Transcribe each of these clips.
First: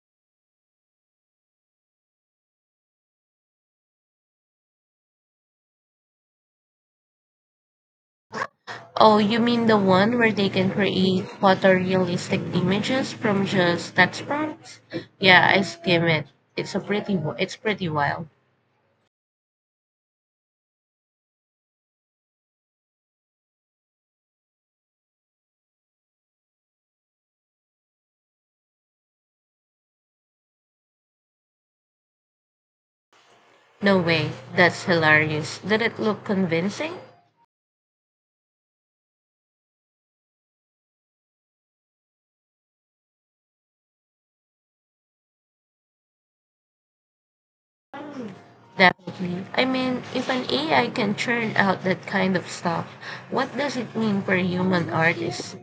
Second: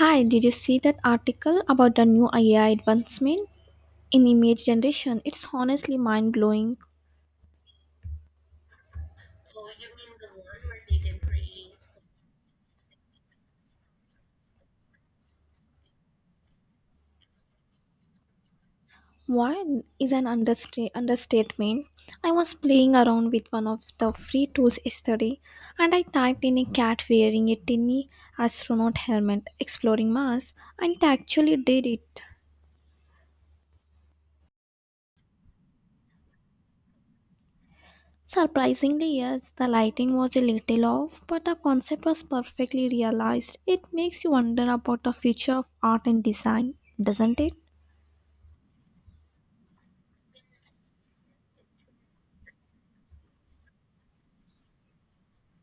Hi, did you see that article about the new AI advancement in image generation? It's honestly mind blowing. Oh, you mean the one where they can create photorealistic images from just text prompts? Yeah, I skim it. It's pretty wild. One is an understatement. I was playing around with one of the free tools yesterday and I typed in a cat wearing a tiny astronaut helmet exploring Mars and it actually did it. No way, that's hilarious. Did it look convincing? Surprisingly, yes, the lighting was a little off, but the concept was perfectly realized. It makes you wonder about the future of art and design, doesn't it? Definitely. I mean, if an AI can churn out that kind of stuff, what does it mean for human artists?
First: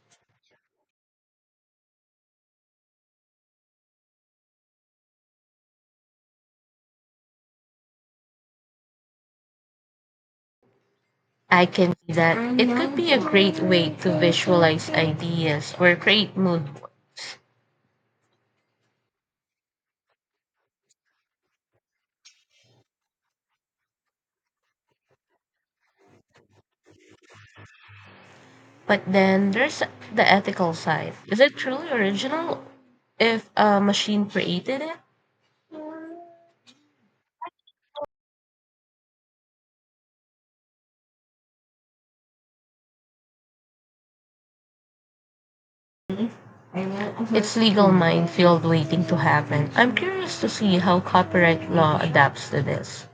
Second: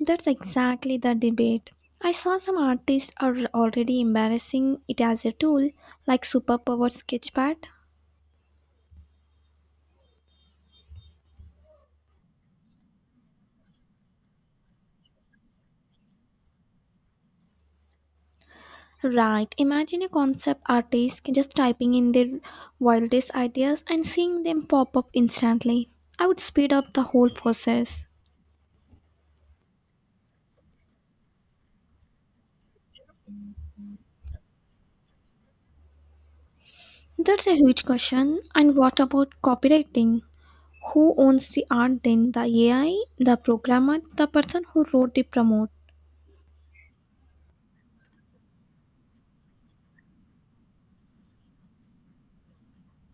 That's exactly the debate. I saw some artists are already embarrassing it as a tool, like superpower sketchpad. I can see that. It could be a great way to visualize ideas or create mood boards. Right, imagine a concept artist just typing in their wildest ideas and seeing them pop up instantly. I would speed up the whole process. But then there's the ethical side. Is it truly original if a machine created it? That's a huge question. And what about copywriting? Who owns the art then? The AI, the programmer, the person who wrote the promote? It's legal minefield waiting to happen. I'm curious to see how copyright law adapts to this.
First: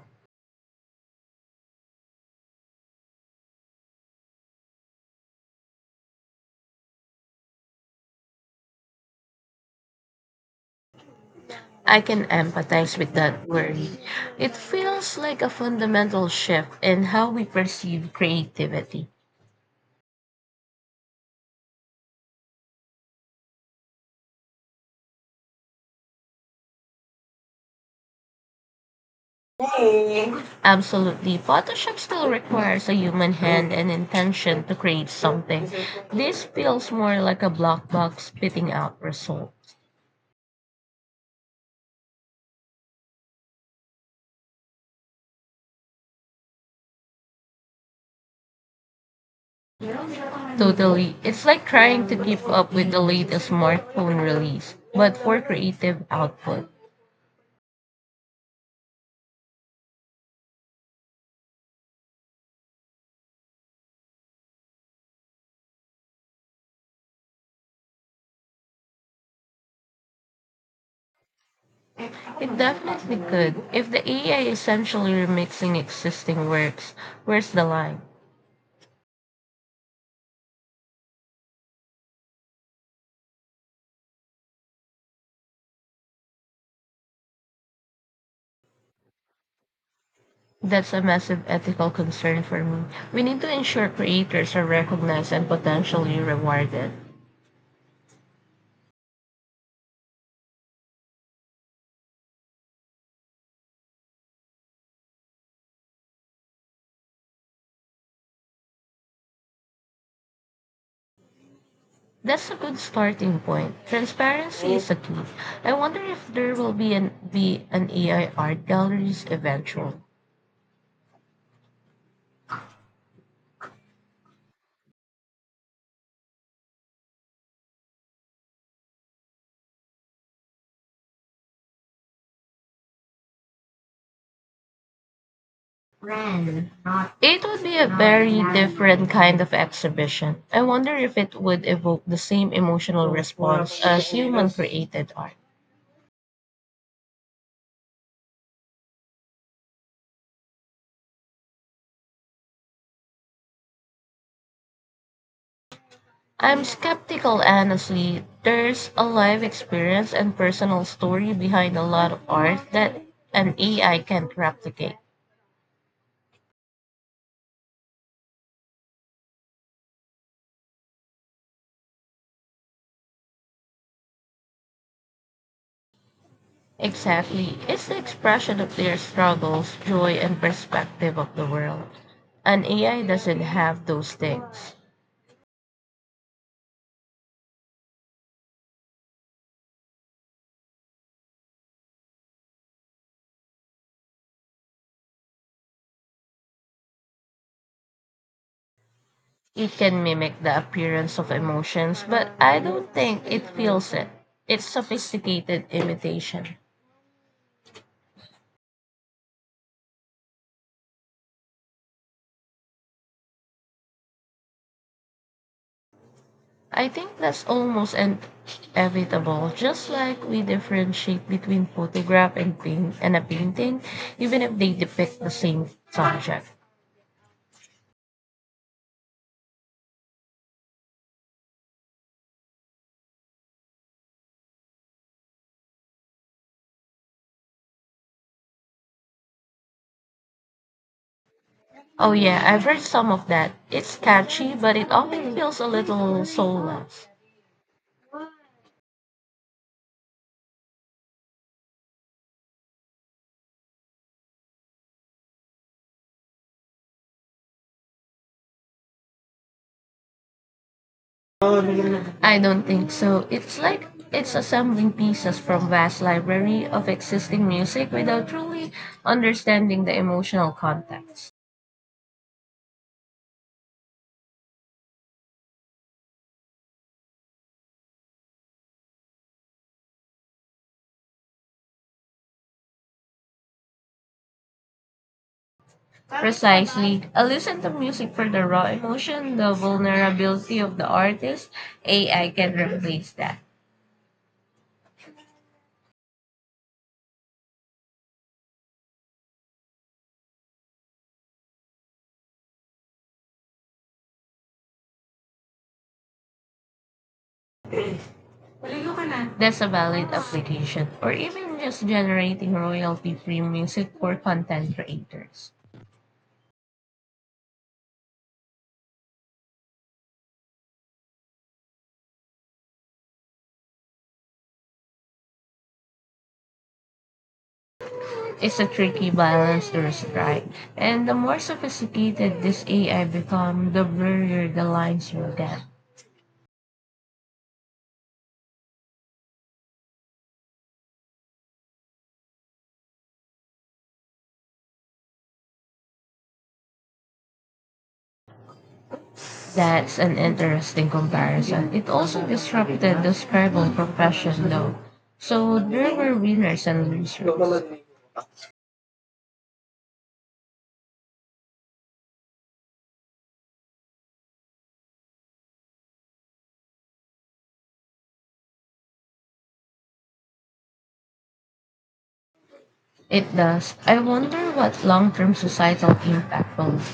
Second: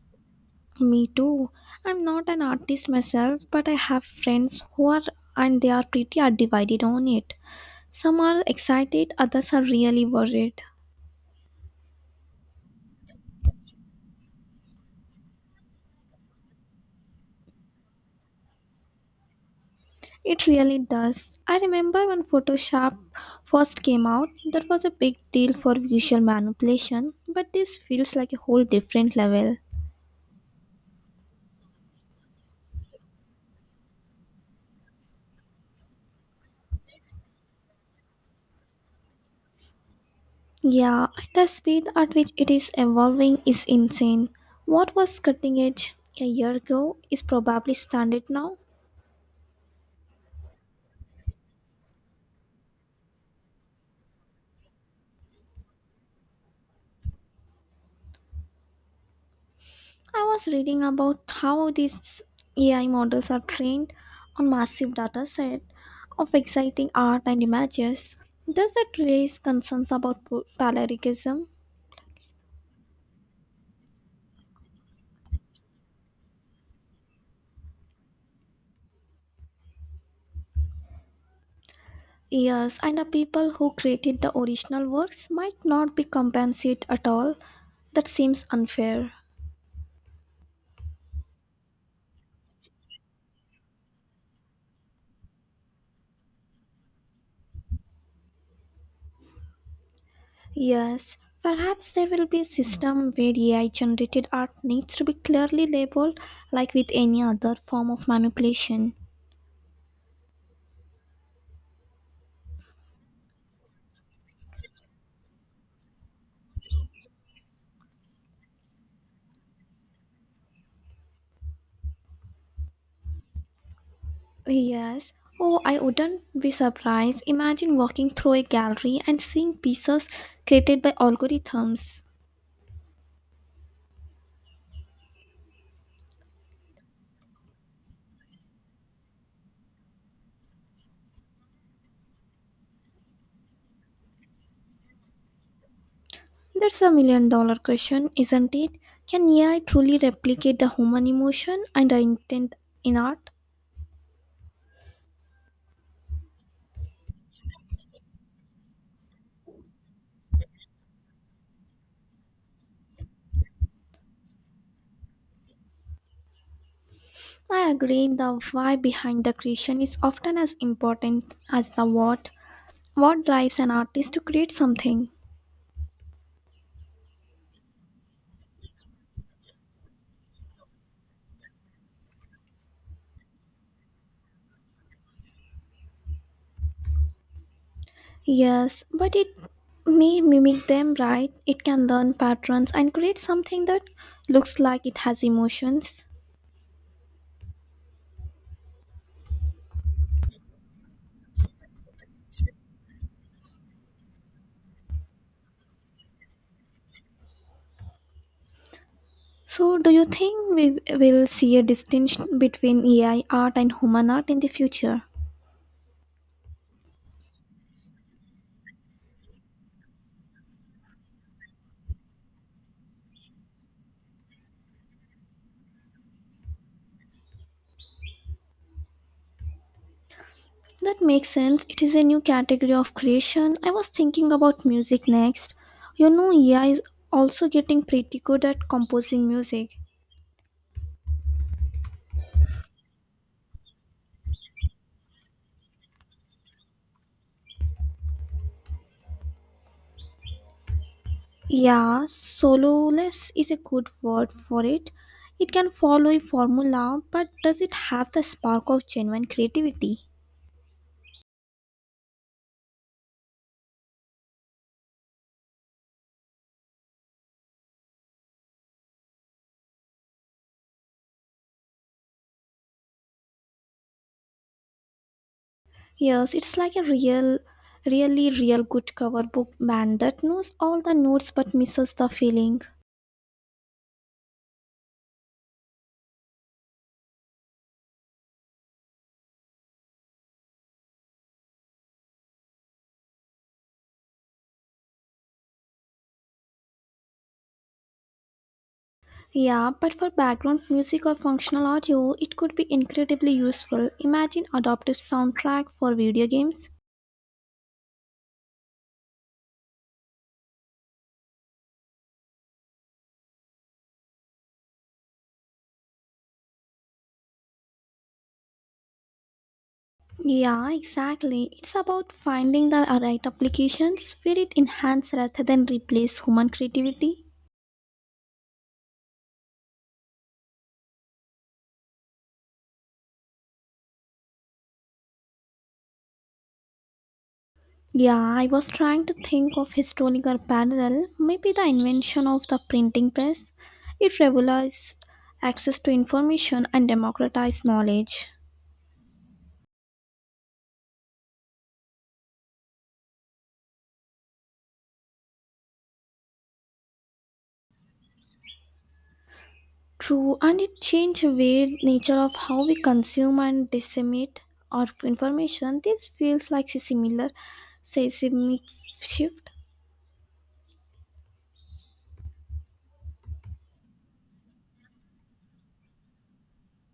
Me too. I'm not an artist myself, but I have friends who are and they are pretty are divided on it. Some are excited, others are really worried. I can empathize with that worry. It feels like a fundamental shift in how we perceive creativity. It really does. I remember when Photoshop first came out, that was a big deal for visual manipulation, but this feels like a whole different level. Absolutely, Photoshop still requires a human hand and intention to create something. This feels more like a black box spitting out results. Yeah, and the speed at which it is evolving is insane. What was cutting edge a year ago is probably standard now. Totally. It's like trying to keep up with the latest smartphone release, but for creative output. I was reading about how these AI models are trained on massive data set of exciting art and images. Does that raise concerns about plagiarism? It definitely could. If the AI essentially remixing existing works, where's the line? Yes, and the people who created the original works might not be compensated at all. That seems unfair. That's a massive ethical concern for me. We need to ensure creators are recognized and potentially rewarded. Yes, perhaps there will be a system where AI generated art needs to be clearly labeled like with any other form of manipulation. That's a good starting point. Transparency is a key. I wonder if there will be an AI art galleries eventually. Yes. Oh, I wouldn't be surprised. Imagine walking through a gallery and seeing pieces created by algorithms. It would be a very different kind of exhibition. I wonder if it would evoke the same emotional response as human created art. That's a million-dollar question, isn't it? Can AI truly replicate the human emotion and the intent in art? I'm skeptical, honestly. There's a life experience and personal story behind a lot of art that an AI can't replicate. I agree the why behind the creation is often as important as the what. What drives an artist to create something? Exactly. It's the expression of their struggles, joy, and perspective of the world. An AI doesn't have those things. Yes, but it may mimic them, right? It can learn patterns and create something that looks like it has emotions. It can mimic the appearance of emotions, but I don't think it feels it. It's sophisticated imitation. So, do you think we will see a distinction between AI art and human art in the future? I think that's almost an- Inevitable. Just like we differentiate between photograph and paint and a painting, even if they depict the same subject. That makes sense. It is a new category of creation. I was thinking about music next. AI is also getting pretty good at composing music. Oh yeah, I've read some of that. It's catchy, but it often feels a little soulless. Yeah, sololess is a good word for it. It can follow a formula, but does it have the spark of genuine creativity? I don't think so. It's like it's assembling pieces from vast library of existing music without truly understanding the emotional context. Yes, it's like a really real good cover book band that knows all the notes but misses the feeling. Precisely. I listen to music for the raw emotion, the vulnerability of the artist. AI can replace that. Yeah, but for background music or functional audio, it could be incredibly useful. Imagine adaptive soundtrack for video games. That's a valid application. Or even just generating royalty free music for content creators. Yeah, exactly. It's about finding the right applications where it enhances rather than replace human creativity. It's a tricky balance to strike. And the more sophisticated this AI become, the blurrier the lines will get. Yeah, I was trying to think of historical parallel, maybe the invention of the printing press. It revolutionized access to information and democratized knowledge. That's an interesting comparison. It also disrupted the scribal profession though. So there were winners and losers. True, and it changed the way nature of how we consume and disseminate our information. This feels like a similar seismic shift. It does. I wonder what long-term societal impact will be.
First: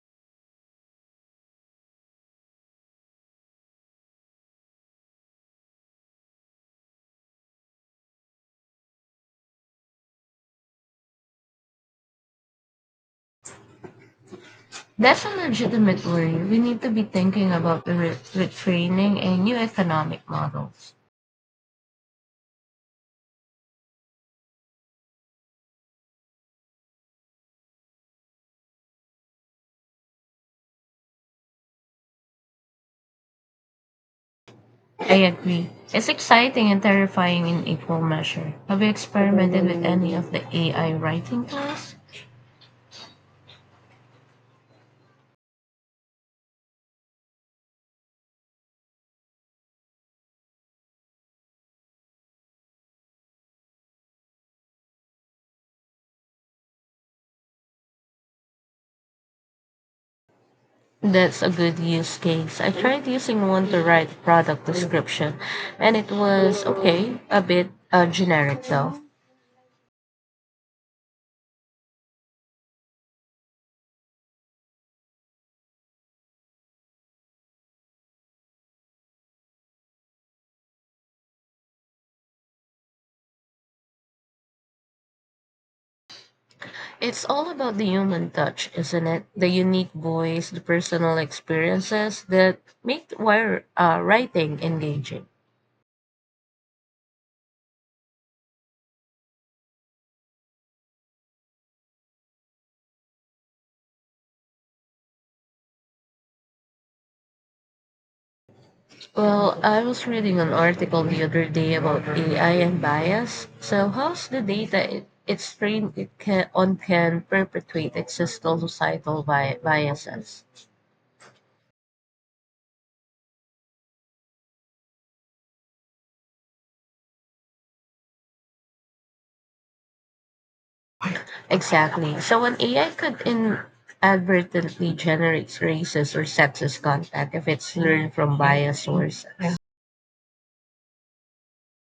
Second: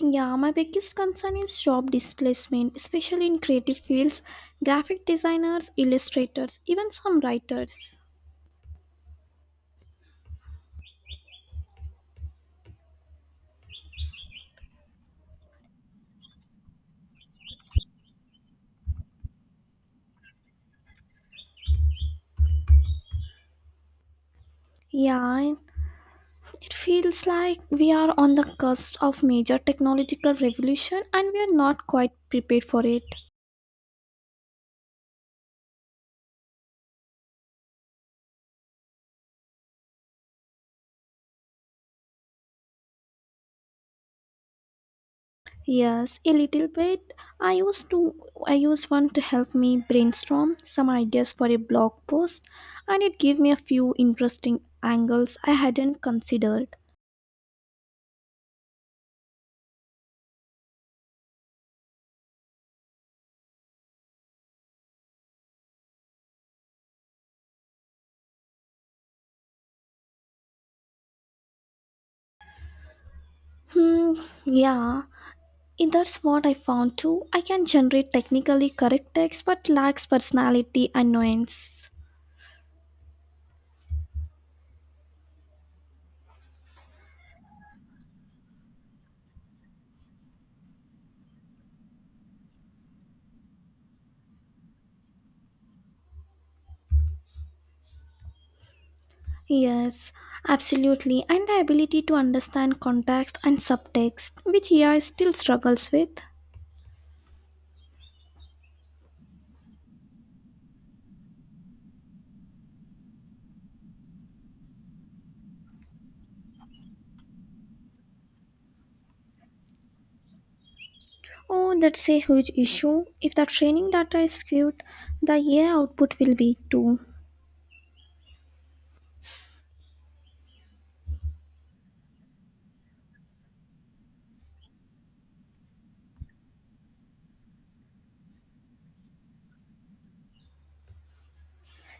Yeah, my biggest concern is job displacement, especially in creative fields, graphic designers, illustrators, even some writers. That's a legitimate worry. We need to be thinking about retraining and new economic models. Yeah, it feels like we are on the cusp of major technological revolution and we are not quite prepared for it. I agree. It's exciting and terrifying in equal measure. Have you experimented with any of the AI writing tools? Yes, a little bit. I used to I used one to help me brainstorm some ideas for a blog post and it gave me a few interesting angles I hadn't considered. That's a good use case. I tried using one to write product description, and it was okay, a bit generic though. Hmm, yeah. And that's what I found too. I can generate technically correct text but lacks personality and nuance. It's all about the human touch, isn't it? The unique voice, the personal experiences that make writing engaging. Yes, absolutely, and the ability to understand context and subtext, which AI still struggles with. Well, I was reading an article the other day about AI and bias. So, how's the data it's trained on can perpetuate existing societal biases? Oh, that's a huge issue. If the training data is skewed, the AI output will be too. Exactly. So, when AI could inadvertently generate racist or sexist content if it's learned from biased sources.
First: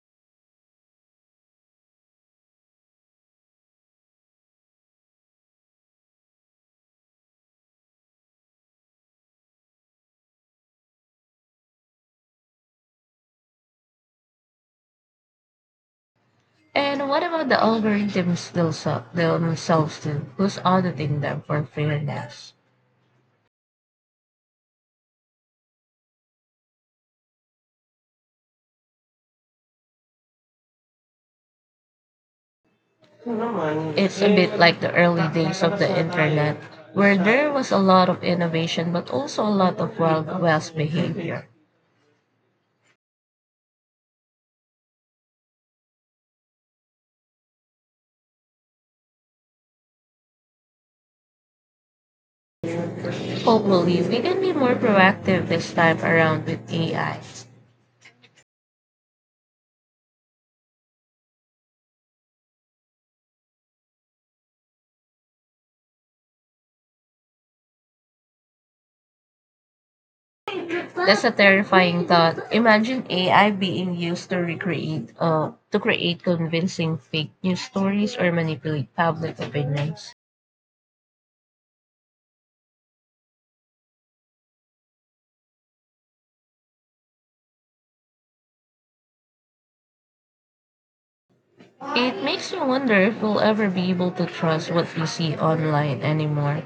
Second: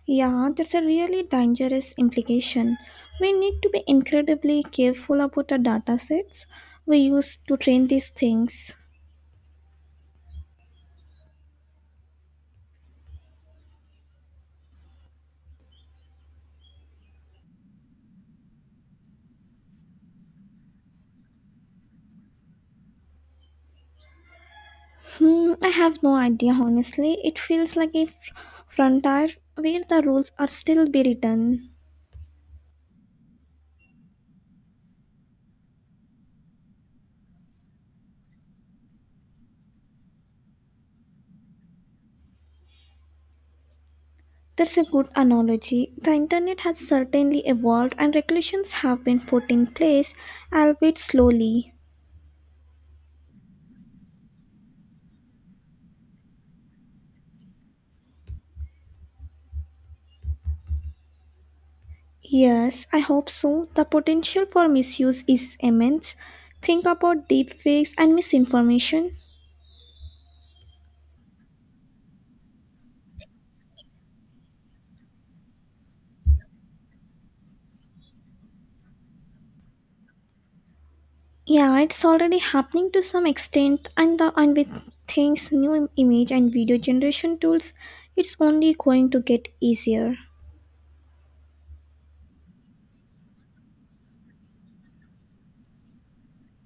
Yeah, that's a really dangerous implication. We need to be incredibly careful about the datasets we use to train these things. And what about the algorithms themselves too? Who's auditing them for fairness? Hmm, I have no idea, honestly. It feels like a frontier where the rules are still be written. It's a bit like the early days of the internet, where there was a lot of innovation but also a lot of Wild West behavior. That's a good analogy. The internet has certainly evolved and regulations have been put in place, albeit slowly. Hopefully, we can be more proactive this time around with AI. Yes, I hope so. The potential for misuse is immense. Think about deepfakes and misinformation. That's a terrifying thought. Imagine AI being used to to create convincing fake news stories or manipulate public opinions. Yeah, it's already happening to some extent, and with things new image and video generation tools, it's only going to get easier. It makes me wonder if we'll ever be able to trust what we see online anymore.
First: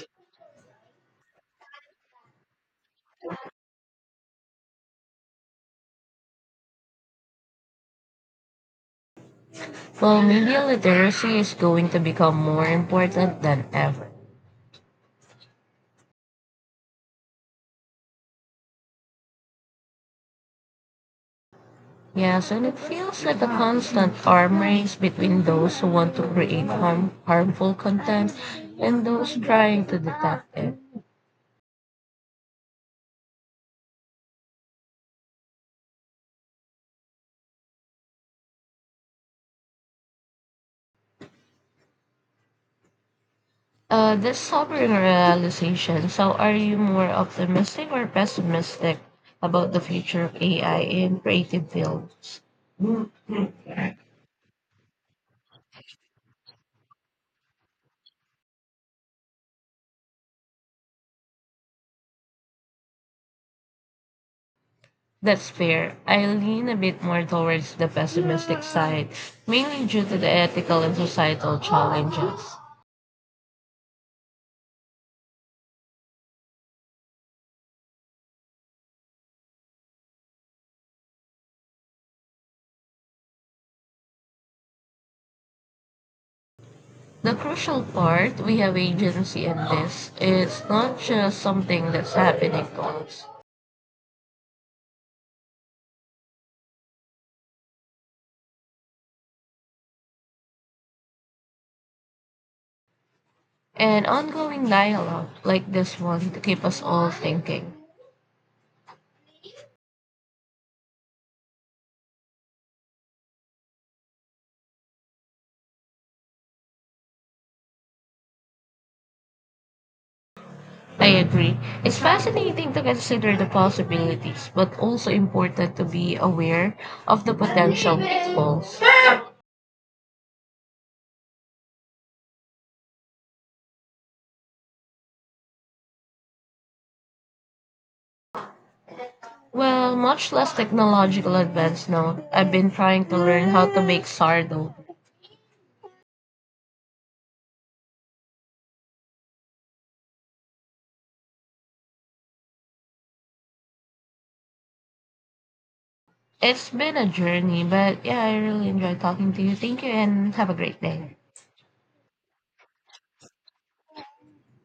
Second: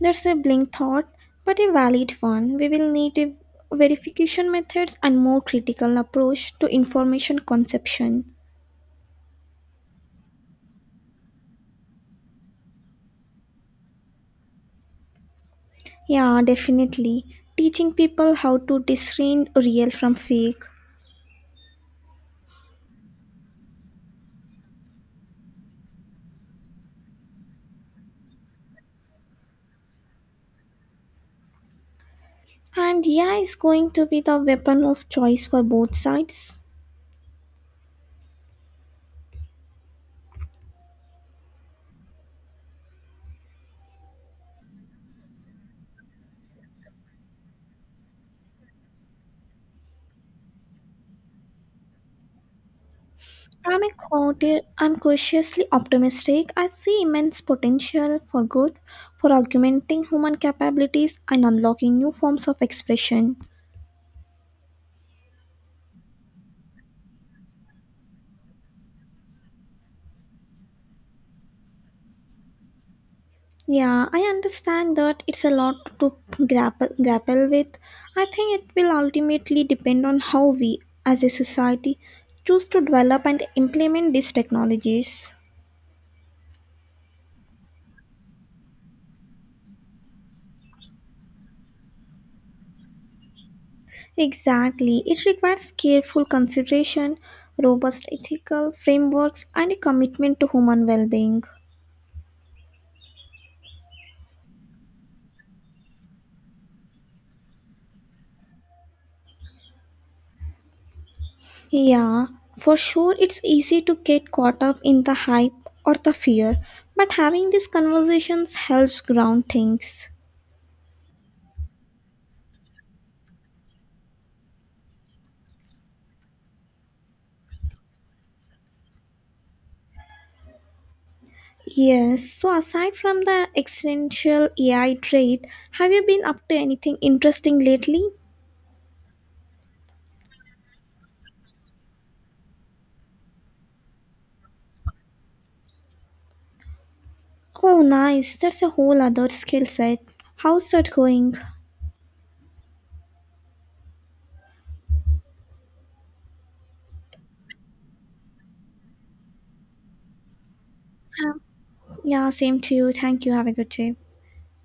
That's a blink thought, but a valid one. We will need a verification methods and more critical approach to information conception. Well, media literacy is going to become more important than ever. Yeah, definitely. Teaching people how to discern real from fake. Yes, and it feels like a constant arm race between those who want to create harmful content and those trying to detect it. And yeah, is going to be the weapon of choice for both sides. This sobering realization, so are you more optimistic or pessimistic about the future of AI in creative fields? I'm cautiously optimistic. I see immense potential for good, for augmenting human capabilities and unlocking new forms of expression. That's fair. I lean a bit more towards the pessimistic side, mainly due to the ethical and societal challenges. Yeah, I understand that it's a lot to grapple with. I think it will ultimately depend on how we, as a society, choose to develop and implement these technologies. The crucial part, we have agency in this. It's not just something that's happening to us. Exactly. It requires careful consideration, robust ethical frameworks, and a commitment to human well being. An ongoing dialogue like this one to keep us all thinking. Yeah, for sure, it's easy to get caught up in the hype or the fear, but having these conversations helps ground things. I agree. It's fascinating to consider the possibilities, but also important to be aware of the potential pitfalls. Yes, so aside from the existential AI trade, have you been up to anything interesting lately? Well, much less technological advance now. I've been trying to learn how to make sourdough. Oh, nice, that's a whole other skill set. How's that going? It's been a journey, but yeah, I really enjoyed talking to you. Thank you and have a great day. Um, yeah, same to you. Thank you. Have a good day.